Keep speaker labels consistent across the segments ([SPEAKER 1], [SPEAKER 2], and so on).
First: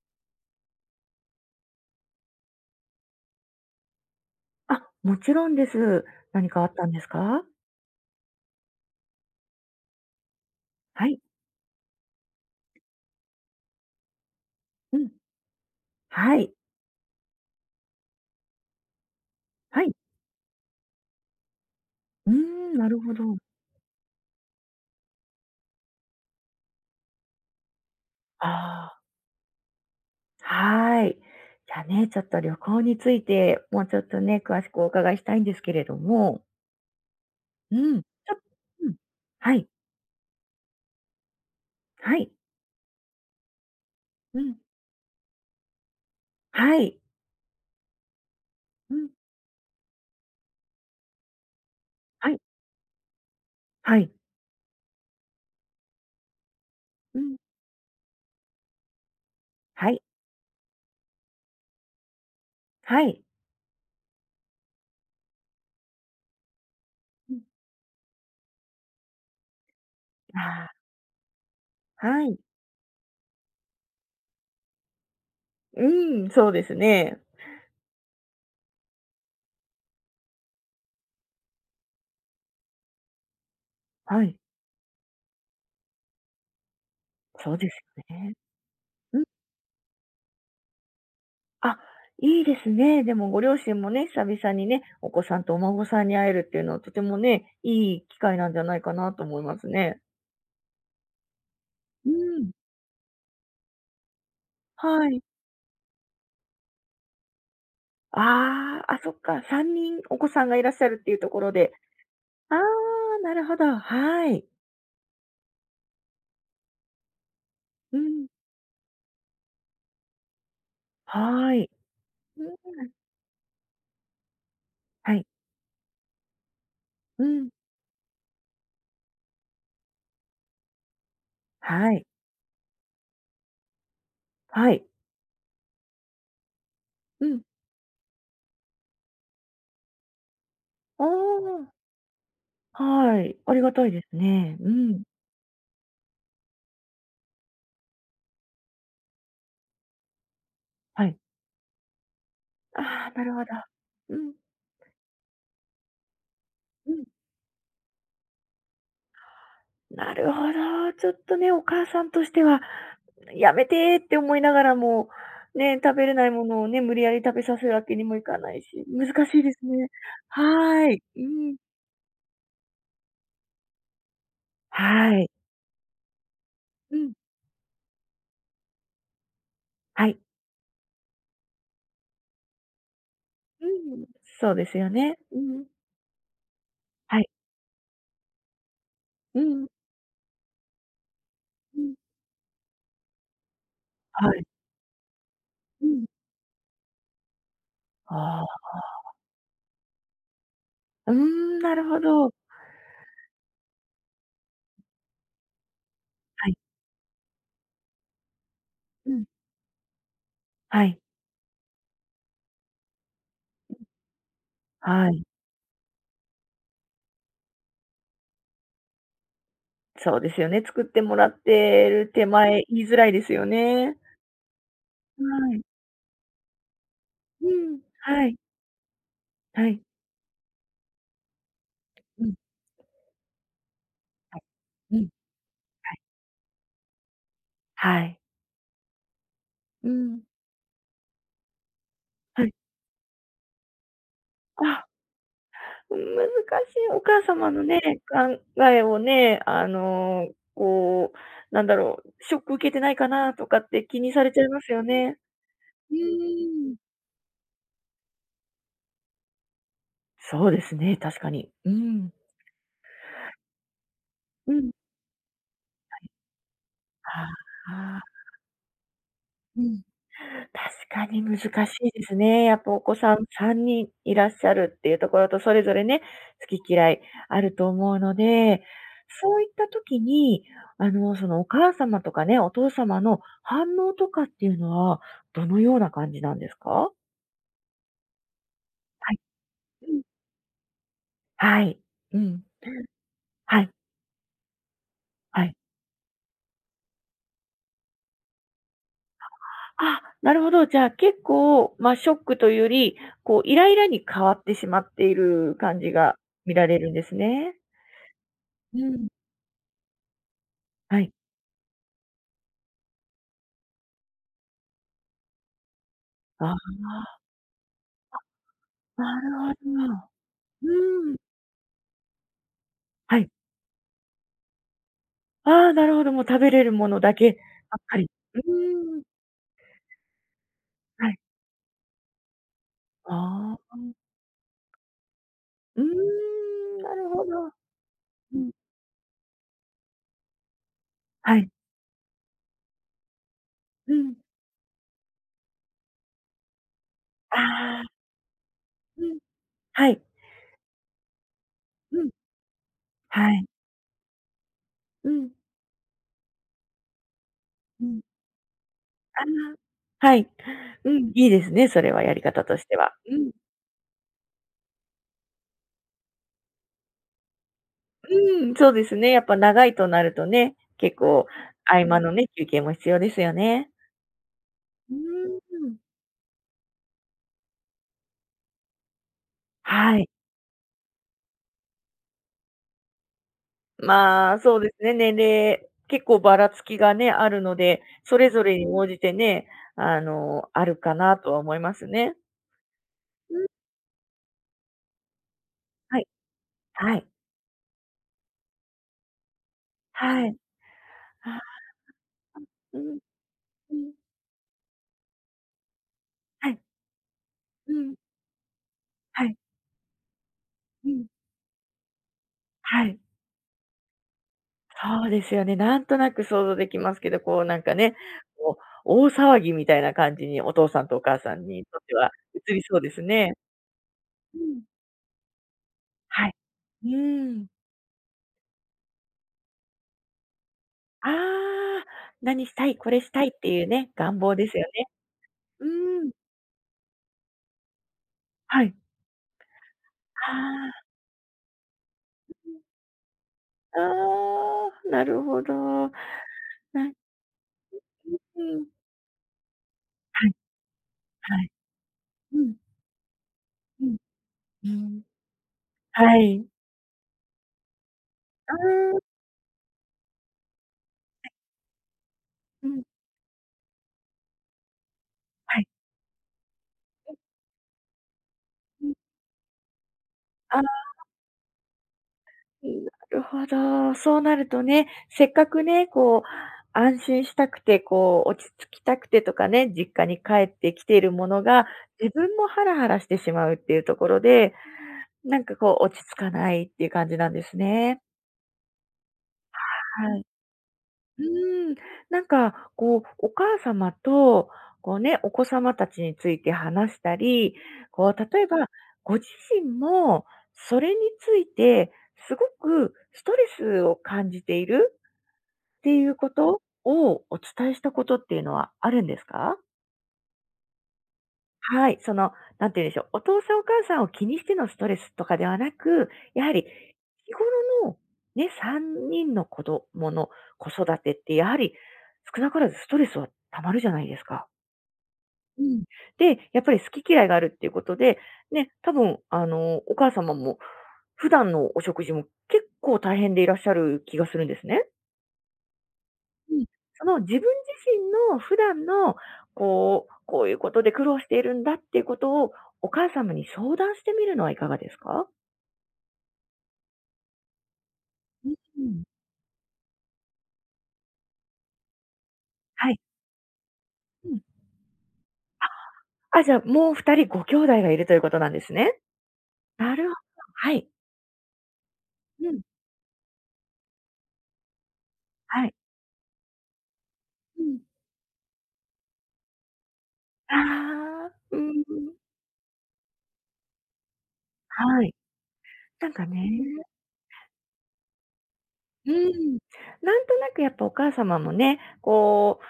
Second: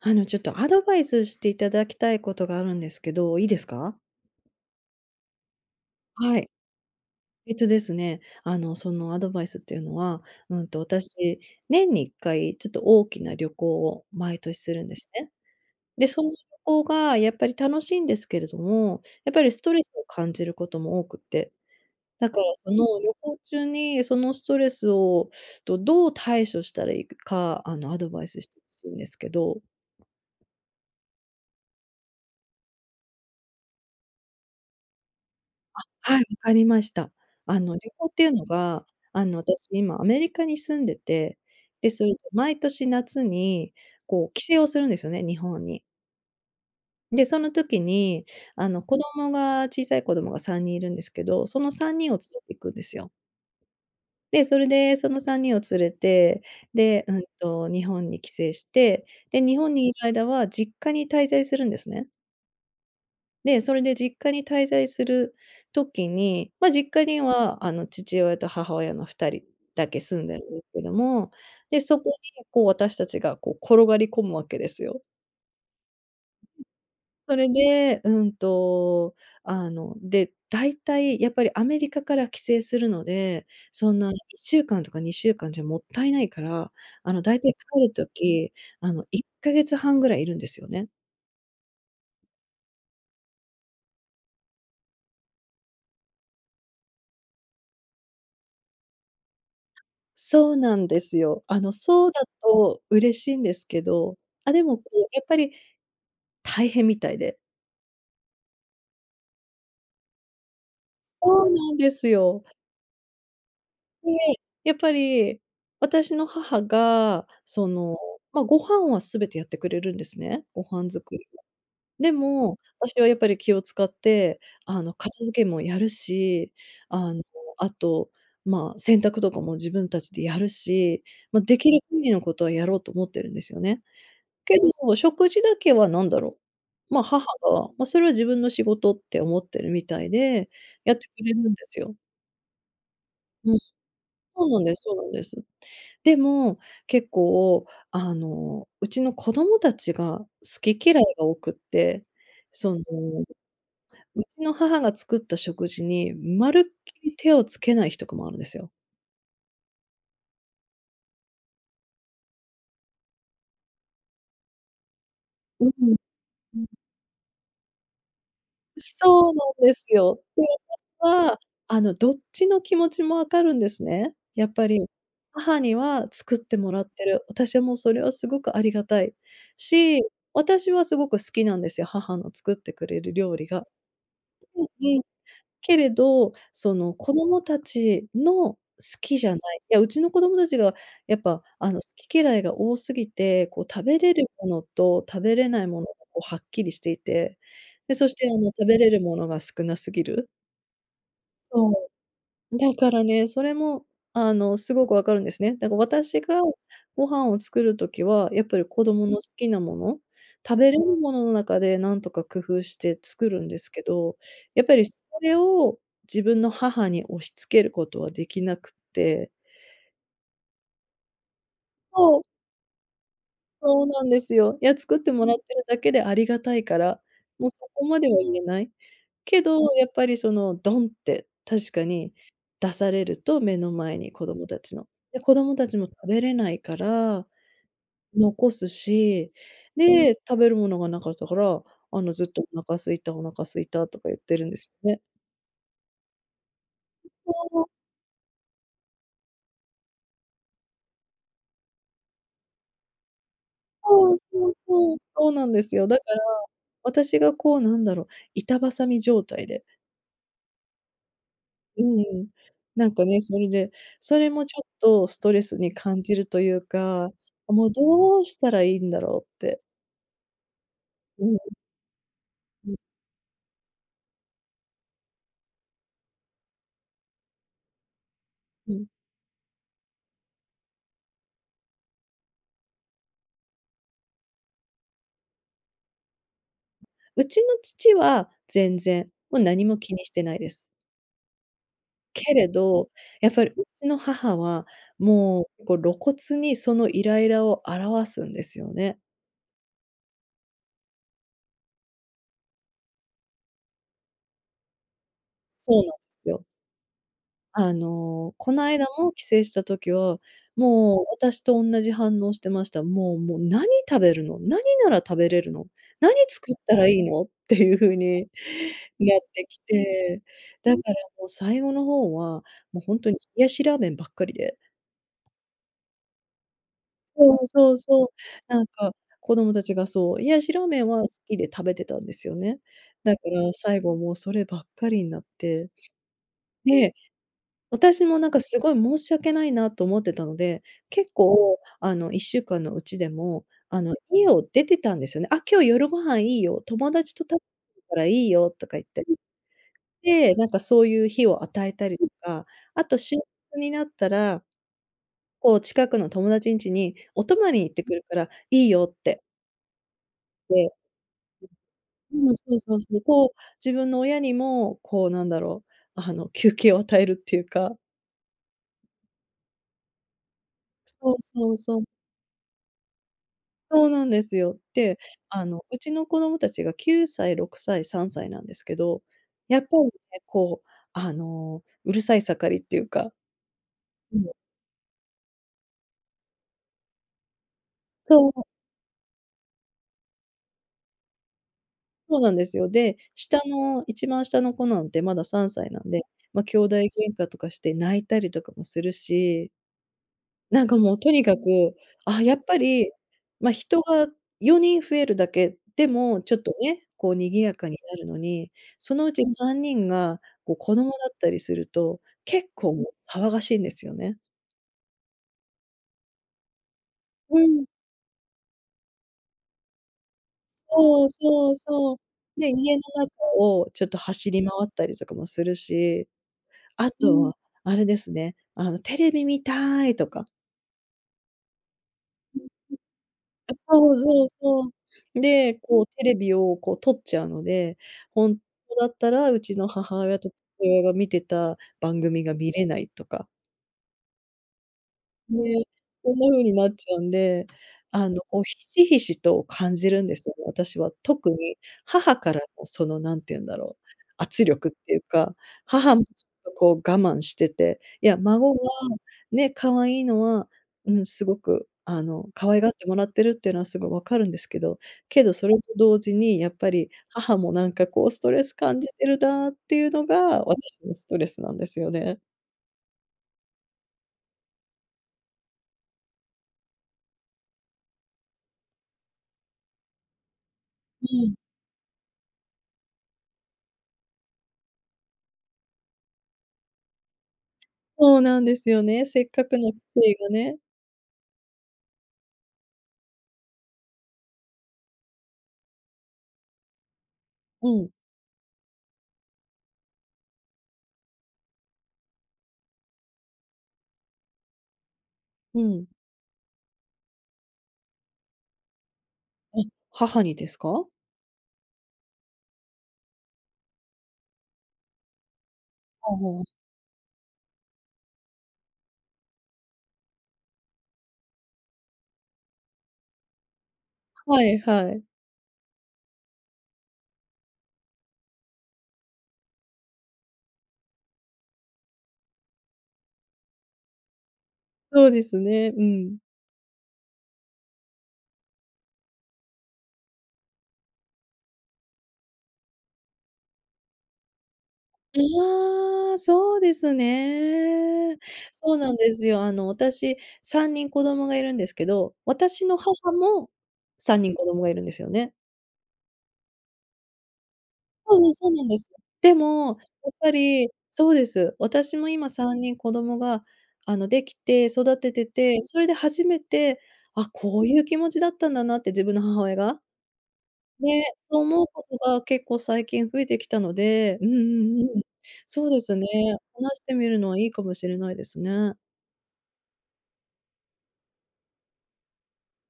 [SPEAKER 1] あのちょっと、アドバイスしていただきたいことがあるんですけど、いいですか？
[SPEAKER 2] あ、もちろんです。
[SPEAKER 1] は
[SPEAKER 2] 何
[SPEAKER 1] い。
[SPEAKER 2] かあったんですか？
[SPEAKER 1] えっとですね、あのそのアドバイスっていうのは、うんと
[SPEAKER 2] はい。
[SPEAKER 1] 私、年に1回ちょっと大きな旅行を、毎年するんで
[SPEAKER 2] うん。
[SPEAKER 1] すね。で、その旅
[SPEAKER 2] はい。
[SPEAKER 1] 行が、やっぱり楽しいんですけれども、やっぱりストレ
[SPEAKER 2] は
[SPEAKER 1] ス
[SPEAKER 2] い。
[SPEAKER 1] を感じることも多くって。だ
[SPEAKER 2] うー
[SPEAKER 1] からそ
[SPEAKER 2] ん、なる
[SPEAKER 1] の
[SPEAKER 2] ほ
[SPEAKER 1] 旅
[SPEAKER 2] ど。
[SPEAKER 1] 行中に、そのストレスをどどう対処したらいいか、あのアドバイスしてほし
[SPEAKER 2] あ
[SPEAKER 1] いん
[SPEAKER 2] あ。
[SPEAKER 1] ですけど。
[SPEAKER 2] はい。じゃあね、ちょっと旅行について、もうちょっとね、詳しくお伺いしたいんですけれど
[SPEAKER 1] あっ、はい、わ
[SPEAKER 2] も。
[SPEAKER 1] かりました。あの
[SPEAKER 2] う
[SPEAKER 1] 旅
[SPEAKER 2] ん。ち
[SPEAKER 1] 行っていう
[SPEAKER 2] ょっ
[SPEAKER 1] のが、
[SPEAKER 2] うん、
[SPEAKER 1] あの
[SPEAKER 2] はい。
[SPEAKER 1] 私、今アメリカに住んでて。で、それ
[SPEAKER 2] は
[SPEAKER 1] で
[SPEAKER 2] い。
[SPEAKER 1] 毎年夏に、こう
[SPEAKER 2] うん。
[SPEAKER 1] 帰省をするんですよね、日本に。
[SPEAKER 2] はい。
[SPEAKER 1] で、その時に、あの
[SPEAKER 2] う
[SPEAKER 1] 子
[SPEAKER 2] ん。
[SPEAKER 1] 供が小さい子供が3人いるんですけど、その3人を連
[SPEAKER 2] はい。
[SPEAKER 1] れていくんですよ。
[SPEAKER 2] はい。
[SPEAKER 1] で、それでその3人を連れて、で、う
[SPEAKER 2] う
[SPEAKER 1] ん
[SPEAKER 2] ん。
[SPEAKER 1] と日本に帰省して、で日本に
[SPEAKER 2] は
[SPEAKER 1] いる
[SPEAKER 2] い。
[SPEAKER 1] 間は、実家に滞在するんですね。
[SPEAKER 2] はい。
[SPEAKER 1] で、それで実家に滞在する時に、ま、実家に
[SPEAKER 2] うん。
[SPEAKER 1] は、あの父親と母親の2人だけ住んでるんで
[SPEAKER 2] あ
[SPEAKER 1] す
[SPEAKER 2] あ。
[SPEAKER 1] けども、で、そこ
[SPEAKER 2] はい。
[SPEAKER 1] に、こう私たちが、こう転がり込むわけですよ。
[SPEAKER 2] うん、そうですね。
[SPEAKER 1] それで、うんとあの、で、だいたいやっぱり、アメリカから帰省するので、そんないっ
[SPEAKER 2] はい。
[SPEAKER 1] しゅうかんとか2週間じゃ、もったいないから、あのだいた
[SPEAKER 2] そ
[SPEAKER 1] い
[SPEAKER 2] うです
[SPEAKER 1] 帰る
[SPEAKER 2] よね。
[SPEAKER 1] 時、あの
[SPEAKER 2] う
[SPEAKER 1] いっ
[SPEAKER 2] ん。
[SPEAKER 1] かげつ半ぐらい、いるんですよね。
[SPEAKER 2] あ、いいですね。でもご両親もね、久々にね、お子さんとお孫さんに会えるっていうのは、とてもね、いい機会なんじゃないかなと思いますね。
[SPEAKER 1] そうなんですよ。あの、そ
[SPEAKER 2] う
[SPEAKER 1] うだ
[SPEAKER 2] ん。
[SPEAKER 1] と嬉しんですけど。あ、でもこ
[SPEAKER 2] は
[SPEAKER 1] う、や
[SPEAKER 2] い。
[SPEAKER 1] っぱり大変みたいで。
[SPEAKER 2] ああ、あ、そっか。3人お子さんがいらっしゃるっていうとこ
[SPEAKER 1] そう
[SPEAKER 2] ろで
[SPEAKER 1] なんですよ。
[SPEAKER 2] ああ、なるほど、
[SPEAKER 1] い
[SPEAKER 2] は
[SPEAKER 1] えい、
[SPEAKER 2] い。
[SPEAKER 1] やっぱり、私の母がその、
[SPEAKER 2] うん。
[SPEAKER 1] ま、ご飯は全てやってくれるんですね、ご飯作り。
[SPEAKER 2] はい。
[SPEAKER 1] で
[SPEAKER 2] うん
[SPEAKER 1] も、
[SPEAKER 2] うん。
[SPEAKER 1] 私はやっぱり気を使って、あの
[SPEAKER 2] は
[SPEAKER 1] 片
[SPEAKER 2] い。
[SPEAKER 1] 付けもやるし、あの、
[SPEAKER 2] うん。
[SPEAKER 1] あと、ま、洗濯とかも自分たちでやるし。ま、できる
[SPEAKER 2] は
[SPEAKER 1] 限
[SPEAKER 2] い。
[SPEAKER 1] りのことは、やろうと思ってるんですよね。け
[SPEAKER 2] はい。
[SPEAKER 1] ど、食事だけはなんだろう、ま、母
[SPEAKER 2] うん。
[SPEAKER 1] が、も、それは自分の仕事って思ってるみたいで、やっ
[SPEAKER 2] お
[SPEAKER 1] てくれるんで
[SPEAKER 2] お。
[SPEAKER 1] すよ。
[SPEAKER 2] はい、あ
[SPEAKER 1] うん、
[SPEAKER 2] りがたいです
[SPEAKER 1] そう
[SPEAKER 2] ね。
[SPEAKER 1] なん
[SPEAKER 2] う
[SPEAKER 1] ですそう
[SPEAKER 2] ん。
[SPEAKER 1] なんです。でも結構、あのうちの子供たちが、好き嫌
[SPEAKER 2] は
[SPEAKER 1] い
[SPEAKER 2] い。
[SPEAKER 1] が多くって。その、
[SPEAKER 2] ああ、なるほど。う
[SPEAKER 1] う
[SPEAKER 2] ん。
[SPEAKER 1] ちの母が作った食事に、まるっ
[SPEAKER 2] う
[SPEAKER 1] き
[SPEAKER 2] ん。
[SPEAKER 1] り手をつけない日とかもあるんですよ。
[SPEAKER 2] なるほど、ちょっとね、お母さんとしては「やめて！」って思いながらも、
[SPEAKER 1] うん。
[SPEAKER 2] ね、食べれないも
[SPEAKER 1] う
[SPEAKER 2] の
[SPEAKER 1] ん。
[SPEAKER 2] をね、無理やり食べさせるわけにもいかないし、難
[SPEAKER 1] そう
[SPEAKER 2] しいです
[SPEAKER 1] なんです
[SPEAKER 2] ね。
[SPEAKER 1] よ。で、私
[SPEAKER 2] はい。う
[SPEAKER 1] は、
[SPEAKER 2] ん。
[SPEAKER 1] あの、どっちの気持ちも分かるんですね。やっぱり
[SPEAKER 2] はい。
[SPEAKER 1] 母には作ってもらっ
[SPEAKER 2] う
[SPEAKER 1] て
[SPEAKER 2] ん。
[SPEAKER 1] る。私もそれはすごくありがたいし、
[SPEAKER 2] はい。
[SPEAKER 1] 私はすごく好きなんですよ、母の作ってくれる料理
[SPEAKER 2] う
[SPEAKER 1] が、
[SPEAKER 2] んうん、そう
[SPEAKER 1] う、う
[SPEAKER 2] ですよ
[SPEAKER 1] ん。
[SPEAKER 2] ね、うん。
[SPEAKER 1] けれど、その、子
[SPEAKER 2] はい。
[SPEAKER 1] 供たちの好きじゃな
[SPEAKER 2] う
[SPEAKER 1] い
[SPEAKER 2] ん。
[SPEAKER 1] いや、うちの子供たちがやっぱあの、
[SPEAKER 2] う
[SPEAKER 1] 好
[SPEAKER 2] ん。
[SPEAKER 1] き嫌いが多すぎて、こう、食べれる
[SPEAKER 2] はい。
[SPEAKER 1] ものと食べれないもの
[SPEAKER 2] う
[SPEAKER 1] が、
[SPEAKER 2] ん。
[SPEAKER 1] こう、はっきりしていて、で、そし
[SPEAKER 2] あ
[SPEAKER 1] てあ
[SPEAKER 2] あ、あ
[SPEAKER 1] の、食べれる
[SPEAKER 2] あ。
[SPEAKER 1] ものが少なすぎる。
[SPEAKER 2] うーん、なる
[SPEAKER 1] そ
[SPEAKER 2] ほど。
[SPEAKER 1] う。だからね、それもあの、すごくわかるんですね。だから私が
[SPEAKER 2] はい。
[SPEAKER 1] ご飯を作る時はやっぱり子供
[SPEAKER 2] う
[SPEAKER 1] の好
[SPEAKER 2] ん。
[SPEAKER 1] きなもの、食べれ
[SPEAKER 2] は
[SPEAKER 1] る
[SPEAKER 2] い。
[SPEAKER 1] ものの中で何とか工夫して作るんですけど、やっぱりそ
[SPEAKER 2] はい。
[SPEAKER 1] れを自分の母に押し付けることはできなくって
[SPEAKER 2] そうですよね、作ってもらってる
[SPEAKER 1] そう。
[SPEAKER 2] 手前言いづらいですよ
[SPEAKER 1] そう
[SPEAKER 2] ね。
[SPEAKER 1] なんですよ。いや作って
[SPEAKER 2] は
[SPEAKER 1] もらって
[SPEAKER 2] い。
[SPEAKER 1] るだけでありがたいから、も
[SPEAKER 2] う
[SPEAKER 1] うそ
[SPEAKER 2] ん、
[SPEAKER 1] こまでは
[SPEAKER 2] は
[SPEAKER 1] 言
[SPEAKER 2] い。
[SPEAKER 1] えない、けど、
[SPEAKER 2] はい。
[SPEAKER 1] やっぱりそのドンって確かに
[SPEAKER 2] うん。
[SPEAKER 1] 出されると、目の前に、子
[SPEAKER 2] はい。
[SPEAKER 1] 供たちの、
[SPEAKER 2] うん。
[SPEAKER 1] で、子供たちも
[SPEAKER 2] はい。
[SPEAKER 1] 食べれないから
[SPEAKER 2] はい。
[SPEAKER 1] 残すし、
[SPEAKER 2] う
[SPEAKER 1] で、
[SPEAKER 2] ん。
[SPEAKER 1] 食べるものがなかったから、あの、ずっと
[SPEAKER 2] はい。
[SPEAKER 1] 「お腹空いた、お腹すいた」とか言ってるんです
[SPEAKER 2] あ。
[SPEAKER 1] ね。
[SPEAKER 2] うん、難しい。お母
[SPEAKER 1] そ
[SPEAKER 2] 様
[SPEAKER 1] う
[SPEAKER 2] の
[SPEAKER 1] な
[SPEAKER 2] ね、考えをね、あの、こうなんだろう、「ショック受けてないかな？」とかって気に
[SPEAKER 1] そう、
[SPEAKER 2] さ
[SPEAKER 1] そ
[SPEAKER 2] れちゃい
[SPEAKER 1] う、
[SPEAKER 2] ますよ
[SPEAKER 1] そう、
[SPEAKER 2] ね。
[SPEAKER 1] そうなんですよ。
[SPEAKER 2] う
[SPEAKER 1] だから、
[SPEAKER 2] ーん。
[SPEAKER 1] 私がこう、なんだろう、板挟み状態で
[SPEAKER 2] そうですね、確かに。う
[SPEAKER 1] うん
[SPEAKER 2] ん。
[SPEAKER 1] うん。なんかね、それで、それも
[SPEAKER 2] う
[SPEAKER 1] ちょっ
[SPEAKER 2] ん。
[SPEAKER 1] と、ストレスに
[SPEAKER 2] は
[SPEAKER 1] 感
[SPEAKER 2] い。
[SPEAKER 1] じるというか、
[SPEAKER 2] は
[SPEAKER 1] もう、
[SPEAKER 2] あはあ。
[SPEAKER 1] どうしたらいいんだろうっ
[SPEAKER 2] う
[SPEAKER 1] て。
[SPEAKER 2] ん、確かに
[SPEAKER 1] う
[SPEAKER 2] 難
[SPEAKER 1] ん。
[SPEAKER 2] しいですね。やっ
[SPEAKER 1] う
[SPEAKER 2] ぱ
[SPEAKER 1] ん。
[SPEAKER 2] お子さん、3人いらっしゃるっていうところと、それぞれね、好き嫌いあると思うので。
[SPEAKER 1] うん。
[SPEAKER 2] そういった時に、あのそのお母様とかね、お父様の反応とかっていうのは、どのような感じなんですか？
[SPEAKER 1] うちの父は、全然
[SPEAKER 2] はい。
[SPEAKER 1] もう何も気
[SPEAKER 2] うん。
[SPEAKER 1] にしてないです。
[SPEAKER 2] はい、う
[SPEAKER 1] け
[SPEAKER 2] ん、
[SPEAKER 1] れど、やっぱりう
[SPEAKER 2] はい。
[SPEAKER 1] ちの母は、
[SPEAKER 2] は
[SPEAKER 1] も
[SPEAKER 2] い。
[SPEAKER 1] う、こ、露骨に、そのイライラを表すんですよね。
[SPEAKER 2] あ、なるほど。じゃあ結構、ま、ショックというより、こうイライラに変わってしまっている、
[SPEAKER 1] そ
[SPEAKER 2] 感
[SPEAKER 1] う
[SPEAKER 2] じ
[SPEAKER 1] なんで
[SPEAKER 2] が
[SPEAKER 1] すよ。
[SPEAKER 2] 見られるんですね。
[SPEAKER 1] あの、この
[SPEAKER 2] う
[SPEAKER 1] 間
[SPEAKER 2] ん。
[SPEAKER 1] も帰省した時は、
[SPEAKER 2] は
[SPEAKER 1] もう
[SPEAKER 2] い。
[SPEAKER 1] 私と同じ反応してました。「もうもう何食べるの？何なら食べれるの？何
[SPEAKER 2] あ
[SPEAKER 1] 作っ
[SPEAKER 2] あ。
[SPEAKER 1] たらいいの？」っていう風に
[SPEAKER 2] あ、
[SPEAKER 1] な
[SPEAKER 2] な
[SPEAKER 1] って
[SPEAKER 2] る
[SPEAKER 1] き
[SPEAKER 2] ほど。
[SPEAKER 1] て、だから
[SPEAKER 2] うーん。
[SPEAKER 1] もう最後の方は、もうほんとに
[SPEAKER 2] はい。
[SPEAKER 1] 冷やしラーメンばっかりで
[SPEAKER 2] ああ、なるほど。もう食べれるものだけ
[SPEAKER 1] そう、そ
[SPEAKER 2] ば
[SPEAKER 1] う、
[SPEAKER 2] っか
[SPEAKER 1] そ
[SPEAKER 2] り。
[SPEAKER 1] う。
[SPEAKER 2] う
[SPEAKER 1] なんか
[SPEAKER 2] ーん。
[SPEAKER 1] 子供たちが、そう、冷やしラーメンは好
[SPEAKER 2] はい。
[SPEAKER 1] きで、食べてたんですよね。だから
[SPEAKER 2] ああ、
[SPEAKER 1] 最
[SPEAKER 2] あ。
[SPEAKER 1] 後、もうそればっかりになって。
[SPEAKER 2] うーん、な
[SPEAKER 1] で、
[SPEAKER 2] るほど。
[SPEAKER 1] 私もなん
[SPEAKER 2] う
[SPEAKER 1] か、
[SPEAKER 2] ん。
[SPEAKER 1] すごい申し訳ないな、と思ってたので、結
[SPEAKER 2] はい。
[SPEAKER 1] 構、あの1週間のうちでも、あ
[SPEAKER 2] う
[SPEAKER 1] の
[SPEAKER 2] ん。
[SPEAKER 1] 家を出てたんですよね。「あ、今日夜ご飯いいよ。友達と
[SPEAKER 2] あ
[SPEAKER 1] 食べ
[SPEAKER 2] あ。
[SPEAKER 1] るからいいよ」とか言っ
[SPEAKER 2] う
[SPEAKER 1] たり。
[SPEAKER 2] ん、はい。
[SPEAKER 1] で、なんかそういう日を与えたり
[SPEAKER 2] う
[SPEAKER 1] と
[SPEAKER 2] ん。
[SPEAKER 1] か。あと仕
[SPEAKER 2] はい。
[SPEAKER 1] 事になったら、
[SPEAKER 2] うん。
[SPEAKER 1] こう近くの友達んちに、お泊まりに行っ
[SPEAKER 2] う
[SPEAKER 1] てく
[SPEAKER 2] ん。
[SPEAKER 1] るからいいよって。
[SPEAKER 2] ああ、はい、
[SPEAKER 1] で
[SPEAKER 2] うん、いいですね、それはやり
[SPEAKER 1] うん、そ
[SPEAKER 2] 方と
[SPEAKER 1] う
[SPEAKER 2] し
[SPEAKER 1] そ
[SPEAKER 2] て
[SPEAKER 1] うそ
[SPEAKER 2] は。
[SPEAKER 1] う。
[SPEAKER 2] う
[SPEAKER 1] こう、
[SPEAKER 2] ん。
[SPEAKER 1] 自分の親にも、こうなんだろう、あの休憩を与えるっていうか。
[SPEAKER 2] うーん、そうですね、やっぱ長いとなるとね、結
[SPEAKER 1] そう、
[SPEAKER 2] 構
[SPEAKER 1] そう、
[SPEAKER 2] 合
[SPEAKER 1] そう。
[SPEAKER 2] 間のね休憩も必要ですよね。
[SPEAKER 1] そうなんですよ。
[SPEAKER 2] う
[SPEAKER 1] で、
[SPEAKER 2] ーん、
[SPEAKER 1] あの、
[SPEAKER 2] うん。
[SPEAKER 1] うちの子供たちが9歳、6歳、3歳なんですけど、やっぱり
[SPEAKER 2] はい。
[SPEAKER 1] ね、こう、あの、うるさい盛りっていうかうん。
[SPEAKER 2] まあ、そうですね、年齢、結構ばらつきがねあるので、そ
[SPEAKER 1] そ
[SPEAKER 2] れぞ
[SPEAKER 1] う。
[SPEAKER 2] れに応じてね、あの、あるかなとは思いますね。
[SPEAKER 1] そうなんですよ。で、
[SPEAKER 2] う
[SPEAKER 1] 下
[SPEAKER 2] ん。
[SPEAKER 1] の一番下の子なんてまだ3歳なん
[SPEAKER 2] は
[SPEAKER 1] で、
[SPEAKER 2] い。
[SPEAKER 1] ま、きょうだい
[SPEAKER 2] はい。
[SPEAKER 1] 喧嘩とかして泣いたりとかもするし、
[SPEAKER 2] はい。
[SPEAKER 1] なんかもうとにか
[SPEAKER 2] はあ。
[SPEAKER 1] くああ、やっぱ
[SPEAKER 2] う
[SPEAKER 1] り、
[SPEAKER 2] ん。
[SPEAKER 1] ま、
[SPEAKER 2] う
[SPEAKER 1] 人
[SPEAKER 2] ん。
[SPEAKER 1] が4人増えるだけでもちょっ
[SPEAKER 2] は
[SPEAKER 1] と
[SPEAKER 2] い。
[SPEAKER 1] ね、こう賑やか
[SPEAKER 2] う
[SPEAKER 1] に
[SPEAKER 2] ん。
[SPEAKER 1] なるのに、そのうち
[SPEAKER 2] はい。
[SPEAKER 1] 3人がこう、子
[SPEAKER 2] う
[SPEAKER 1] 供だ
[SPEAKER 2] ん。
[SPEAKER 1] ったりすると結構もう
[SPEAKER 2] はい。
[SPEAKER 1] 騒がしいんですよね。
[SPEAKER 2] そうですよね、なんとなく想像できますけど、
[SPEAKER 1] う
[SPEAKER 2] こうなん
[SPEAKER 1] ん。
[SPEAKER 2] かね、こう大騒ぎみたいな感じに、お父さんとお
[SPEAKER 1] そう、
[SPEAKER 2] 母さん
[SPEAKER 1] そう、
[SPEAKER 2] にとっ
[SPEAKER 1] そ
[SPEAKER 2] ては
[SPEAKER 1] う。で、
[SPEAKER 2] 映り
[SPEAKER 1] 家
[SPEAKER 2] そう
[SPEAKER 1] の
[SPEAKER 2] です
[SPEAKER 1] 中
[SPEAKER 2] ね。
[SPEAKER 1] をちょっと走
[SPEAKER 2] う
[SPEAKER 1] り回
[SPEAKER 2] ん。
[SPEAKER 1] ったりとかもするし、
[SPEAKER 2] はい。う
[SPEAKER 1] あと
[SPEAKER 2] ー
[SPEAKER 1] は、
[SPEAKER 2] ん。
[SPEAKER 1] あれですね、あの、「テレビ見たーい！」とか
[SPEAKER 2] ああ、何
[SPEAKER 1] [unintelligible]
[SPEAKER 2] したい、これしたいって
[SPEAKER 1] あ。
[SPEAKER 2] いうね。
[SPEAKER 1] そう
[SPEAKER 2] 願
[SPEAKER 1] そう、
[SPEAKER 2] 望ですよ
[SPEAKER 1] そ
[SPEAKER 2] ね。
[SPEAKER 1] う。で、
[SPEAKER 2] う
[SPEAKER 1] こう、テ
[SPEAKER 2] ーん。
[SPEAKER 1] レビをこう、取っちゃうので。本
[SPEAKER 2] はい。
[SPEAKER 1] 当だったら、うちの母親と
[SPEAKER 2] あ
[SPEAKER 1] 父
[SPEAKER 2] あ。
[SPEAKER 1] 親が観てた番組が
[SPEAKER 2] う
[SPEAKER 1] 観
[SPEAKER 2] うん。
[SPEAKER 1] れないとか。
[SPEAKER 2] ああ、なる
[SPEAKER 1] で、
[SPEAKER 2] ほど。な
[SPEAKER 1] そんな風になっ
[SPEAKER 2] う
[SPEAKER 1] ち
[SPEAKER 2] ん
[SPEAKER 1] ゃうんで、あの、
[SPEAKER 2] う
[SPEAKER 1] ひ
[SPEAKER 2] んうん。
[SPEAKER 1] しひしと感じるんで
[SPEAKER 2] は
[SPEAKER 1] す
[SPEAKER 2] い。
[SPEAKER 1] よね、私は。特
[SPEAKER 2] はい。
[SPEAKER 1] に母か
[SPEAKER 2] う
[SPEAKER 1] ら
[SPEAKER 2] ん。
[SPEAKER 1] の、その、何て言うんだろう
[SPEAKER 2] うん。
[SPEAKER 1] 圧
[SPEAKER 2] う
[SPEAKER 1] 力っていう
[SPEAKER 2] ん。
[SPEAKER 1] か、母もち
[SPEAKER 2] は
[SPEAKER 1] ょ
[SPEAKER 2] い。
[SPEAKER 1] っとこう我慢してて。いや、
[SPEAKER 2] あ
[SPEAKER 1] 孫が
[SPEAKER 2] あ。
[SPEAKER 1] ね、可愛いのはうん、す
[SPEAKER 2] はい。
[SPEAKER 1] ごくあの、可愛が
[SPEAKER 2] う
[SPEAKER 1] っ
[SPEAKER 2] ん。
[SPEAKER 1] てもらってるっていうのは、すごいわかるんですけど。けど、それ
[SPEAKER 2] はい。
[SPEAKER 1] と同時にやっぱり、
[SPEAKER 2] うん。
[SPEAKER 1] 母もなんかこう、ストレス感
[SPEAKER 2] う
[SPEAKER 1] じ
[SPEAKER 2] ん。
[SPEAKER 1] てるなっていうのが、私
[SPEAKER 2] あら。
[SPEAKER 1] のストレスなんですよね。
[SPEAKER 2] なるほど。そうなるとね、せっかくね、こう安心したくて、こう落ち着きたくてとかね、実家に帰ってきている
[SPEAKER 1] う
[SPEAKER 2] も
[SPEAKER 1] ん。
[SPEAKER 2] のが、自分もハラハラしてしまうっていうところで、なんかこう、落ち着かないっていう感じなんですね。
[SPEAKER 1] そうなんですよね。せっかくの帰
[SPEAKER 2] は
[SPEAKER 1] 省
[SPEAKER 2] い。
[SPEAKER 1] がね。
[SPEAKER 2] うーん、なんかこう、お母様とこうね、お子様たちについて話したり、
[SPEAKER 1] うん。
[SPEAKER 2] こう、例えばご自身も、それについてすごくストレスを感じている
[SPEAKER 1] う
[SPEAKER 2] っ
[SPEAKER 1] ん。
[SPEAKER 2] ていうことを、お伝えしたことっていうのはあるんですか？
[SPEAKER 1] え、母にですか？
[SPEAKER 2] はい、その、何て言うんでしょう、お父さんお母さんを気にしてのストレスとかではなく、や
[SPEAKER 1] [unintelligible]
[SPEAKER 2] はり日頃の、ね、3人の子どもの子育てって、やはり少なからずストレスは溜まるじゃないです
[SPEAKER 1] は
[SPEAKER 2] か。
[SPEAKER 1] いはい。
[SPEAKER 2] うん、で、やっぱり好き嫌いがあるっていうことで、ね、多分あの、お母様も、普段のお食事も結構大変でいらっしゃる気がするんですね。
[SPEAKER 1] そうですね、うん。
[SPEAKER 2] うん。その、自分自身の普段の、こう、「こういうことで、苦労しているんだ」っていうことを、お母様に相談してみるのはいかがですか？
[SPEAKER 1] いや、そうですね。
[SPEAKER 2] う、
[SPEAKER 1] そう
[SPEAKER 2] う
[SPEAKER 1] なん
[SPEAKER 2] ん。
[SPEAKER 1] ですよ、あの私、3人子供が居るんですけど、私の
[SPEAKER 2] はい。
[SPEAKER 1] 母もさん
[SPEAKER 2] う
[SPEAKER 1] にん子
[SPEAKER 2] ん。
[SPEAKER 1] 供が居るんですよね。
[SPEAKER 2] ああ、あ！じゃ、もう2人、ごきょうだいがいると
[SPEAKER 1] そ
[SPEAKER 2] いう
[SPEAKER 1] うそ
[SPEAKER 2] こ
[SPEAKER 1] う、
[SPEAKER 2] とな
[SPEAKER 1] そう
[SPEAKER 2] んで
[SPEAKER 1] なん
[SPEAKER 2] す
[SPEAKER 1] です。
[SPEAKER 2] ね。
[SPEAKER 1] でも、
[SPEAKER 2] なるほ
[SPEAKER 1] やっ
[SPEAKER 2] ど、
[SPEAKER 1] ぱり
[SPEAKER 2] はい。
[SPEAKER 1] そうです。私も今
[SPEAKER 2] う
[SPEAKER 1] さん
[SPEAKER 2] ん。
[SPEAKER 1] にん子供があの、出来て、育ててて、
[SPEAKER 2] はい。
[SPEAKER 1] それで初めて、「あ、こ
[SPEAKER 2] う
[SPEAKER 1] うい
[SPEAKER 2] ん。
[SPEAKER 1] う気持ちだったんだな」って自分の母親が。
[SPEAKER 2] あ
[SPEAKER 1] で、
[SPEAKER 2] あ、
[SPEAKER 1] そう
[SPEAKER 2] う
[SPEAKER 1] 思う
[SPEAKER 2] ん、
[SPEAKER 1] こと
[SPEAKER 2] うん。
[SPEAKER 1] が結構最近増えてきたのでうんうん、ううん。
[SPEAKER 2] はい。
[SPEAKER 1] そうですね、
[SPEAKER 2] なんかね
[SPEAKER 1] 話してみるのはいいかもしれないですね。
[SPEAKER 2] うん。なんとなくやっぱ、お母様もね、こ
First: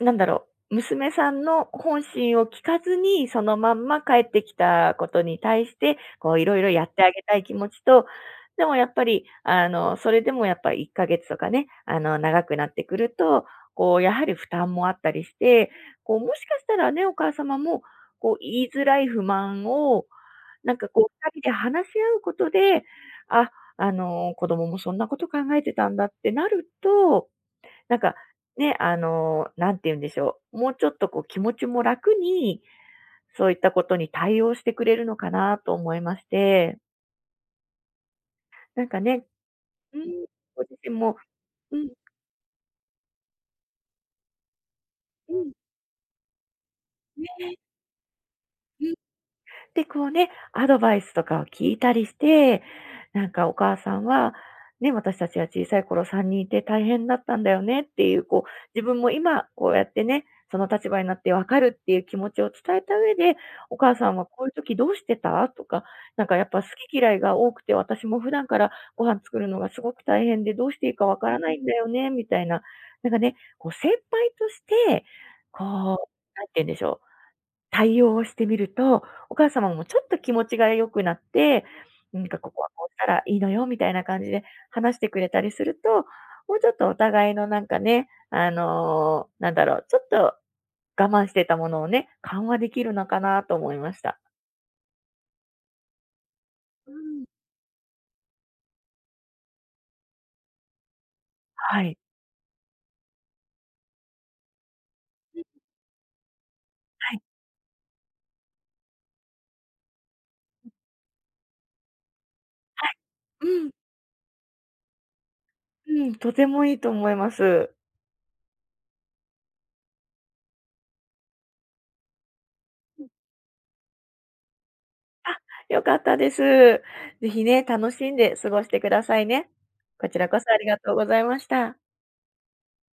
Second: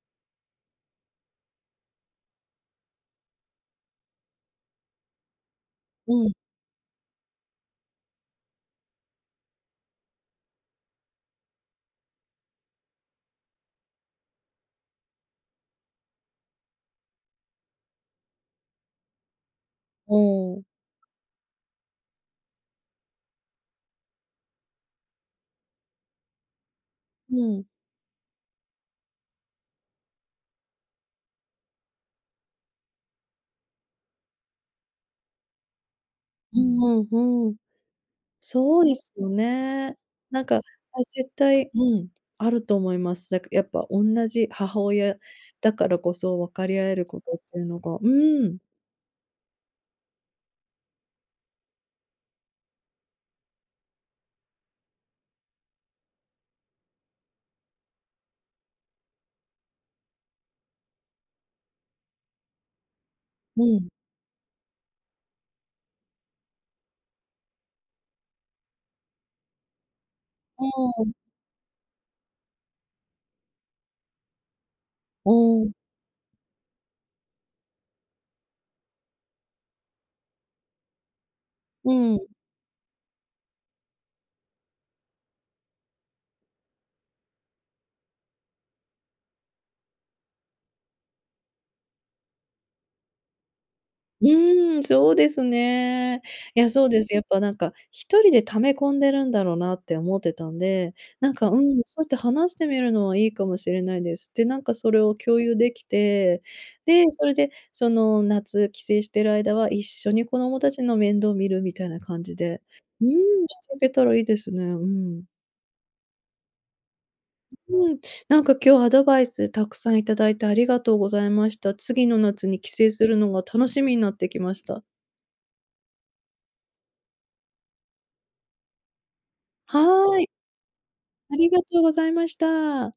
[SPEAKER 2] う、なんだろう、娘さんの本心を聞かずに、そのまんま帰ってきたことに対して、
[SPEAKER 1] う
[SPEAKER 2] こ
[SPEAKER 1] ん。
[SPEAKER 2] ういろいろやってあげたい気持ちと、でもやっぱり、あのそれでもやっぱり、1か月とかね、あの長くなってくると、こうやはり、負担もあったりして。こうもしかしたらね、お母様もこう言いづらい不満を、
[SPEAKER 1] うーん。
[SPEAKER 2] なんかこう2人で話し合うことで、あ、あの子供もそんなこと考えてたんだ、ってなると、
[SPEAKER 1] うんうん。
[SPEAKER 2] なんか、ね、あの、なんて言うんでしょう、もうちょっとこう、気持ちも楽に、そういったことに対応してくれるのかな、と思いまし
[SPEAKER 1] う
[SPEAKER 2] て。
[SPEAKER 1] んうん。うん。そう
[SPEAKER 2] なん
[SPEAKER 1] で
[SPEAKER 2] か
[SPEAKER 1] す
[SPEAKER 2] ね。
[SPEAKER 1] よね。
[SPEAKER 2] うん、
[SPEAKER 1] なんか、
[SPEAKER 2] ご自身
[SPEAKER 1] あ、
[SPEAKER 2] も
[SPEAKER 1] 絶対、
[SPEAKER 2] うん。
[SPEAKER 1] うん、あると思います。だかやっぱ、同じ母親
[SPEAKER 2] うん。
[SPEAKER 1] だからこそ、分かり合えるこ
[SPEAKER 2] ね
[SPEAKER 1] とっ
[SPEAKER 2] え。
[SPEAKER 1] ていうのが。うん。
[SPEAKER 2] ん、で、こうね、アドバイスとかを聞いたりして、なんかお母さんは、ね、私たちは小さい頃、3人いて、大変だったんだよねっていう、こう、自分も今こうやってね、その立場になって分かる、っていう気持ちを伝えた上で、
[SPEAKER 1] う
[SPEAKER 2] 「お
[SPEAKER 1] ん。
[SPEAKER 2] 母さんは、こういう時どうしてた？」とか、「なんかやっぱ、好き嫌いが多くて。私も普段から、ご飯作るのがすごく大変で、
[SPEAKER 1] う
[SPEAKER 2] ど
[SPEAKER 1] ん
[SPEAKER 2] うしていい
[SPEAKER 1] う
[SPEAKER 2] か
[SPEAKER 1] んうん。
[SPEAKER 2] 分からないんだよね」みたいな。なんかね、こう先輩として、こ
[SPEAKER 1] うん。
[SPEAKER 2] う、何て言うんでしょう、対応をしてみると、お母様も、ちょっと気持ちが良くなって、
[SPEAKER 1] うん。
[SPEAKER 2] なんか「ここは、こうしたらいいのよ」みたいな感じで、話してくれたりすると、もうちょっと、お互いのなんかね、あのなんだろう、ちょっと我慢してたものをね、緩和できるのかなと思いました。
[SPEAKER 1] うーん、そうですね。いや、そう
[SPEAKER 2] うー
[SPEAKER 1] です。や
[SPEAKER 2] ん。
[SPEAKER 1] っぱなんか、1人で溜め込んでるんだろうな、って思ってたんで。なんかうん、
[SPEAKER 2] はい。
[SPEAKER 1] そういって話してみるのは、いいかもしれないです。で、なんかそれを
[SPEAKER 2] うん
[SPEAKER 1] 共
[SPEAKER 2] うん。
[SPEAKER 1] 有できて、で、
[SPEAKER 2] はい。
[SPEAKER 1] それで、その夏、帰省している間は、一緒に子供
[SPEAKER 2] う
[SPEAKER 1] た
[SPEAKER 2] ん。
[SPEAKER 1] ちの面倒見る、みたいな感じで、
[SPEAKER 2] はい。
[SPEAKER 1] うん、
[SPEAKER 2] う
[SPEAKER 1] し
[SPEAKER 2] ん。
[SPEAKER 1] ていけたらいいですね。うん。
[SPEAKER 2] うん、とてもいいと思います。
[SPEAKER 1] う、うん。なんか今日アドバイス、たくさんいただいてありがとうございました。次の夏に帰省
[SPEAKER 2] う
[SPEAKER 1] す
[SPEAKER 2] ん。
[SPEAKER 1] るのが、楽しみになってきました。
[SPEAKER 2] あっ、良かったです。ぜひね、楽しんで過ごしてくださいね。こち
[SPEAKER 1] はい。
[SPEAKER 2] らこそありがとうござい
[SPEAKER 1] あ
[SPEAKER 2] まし
[SPEAKER 1] りが
[SPEAKER 2] た。
[SPEAKER 1] とうございました。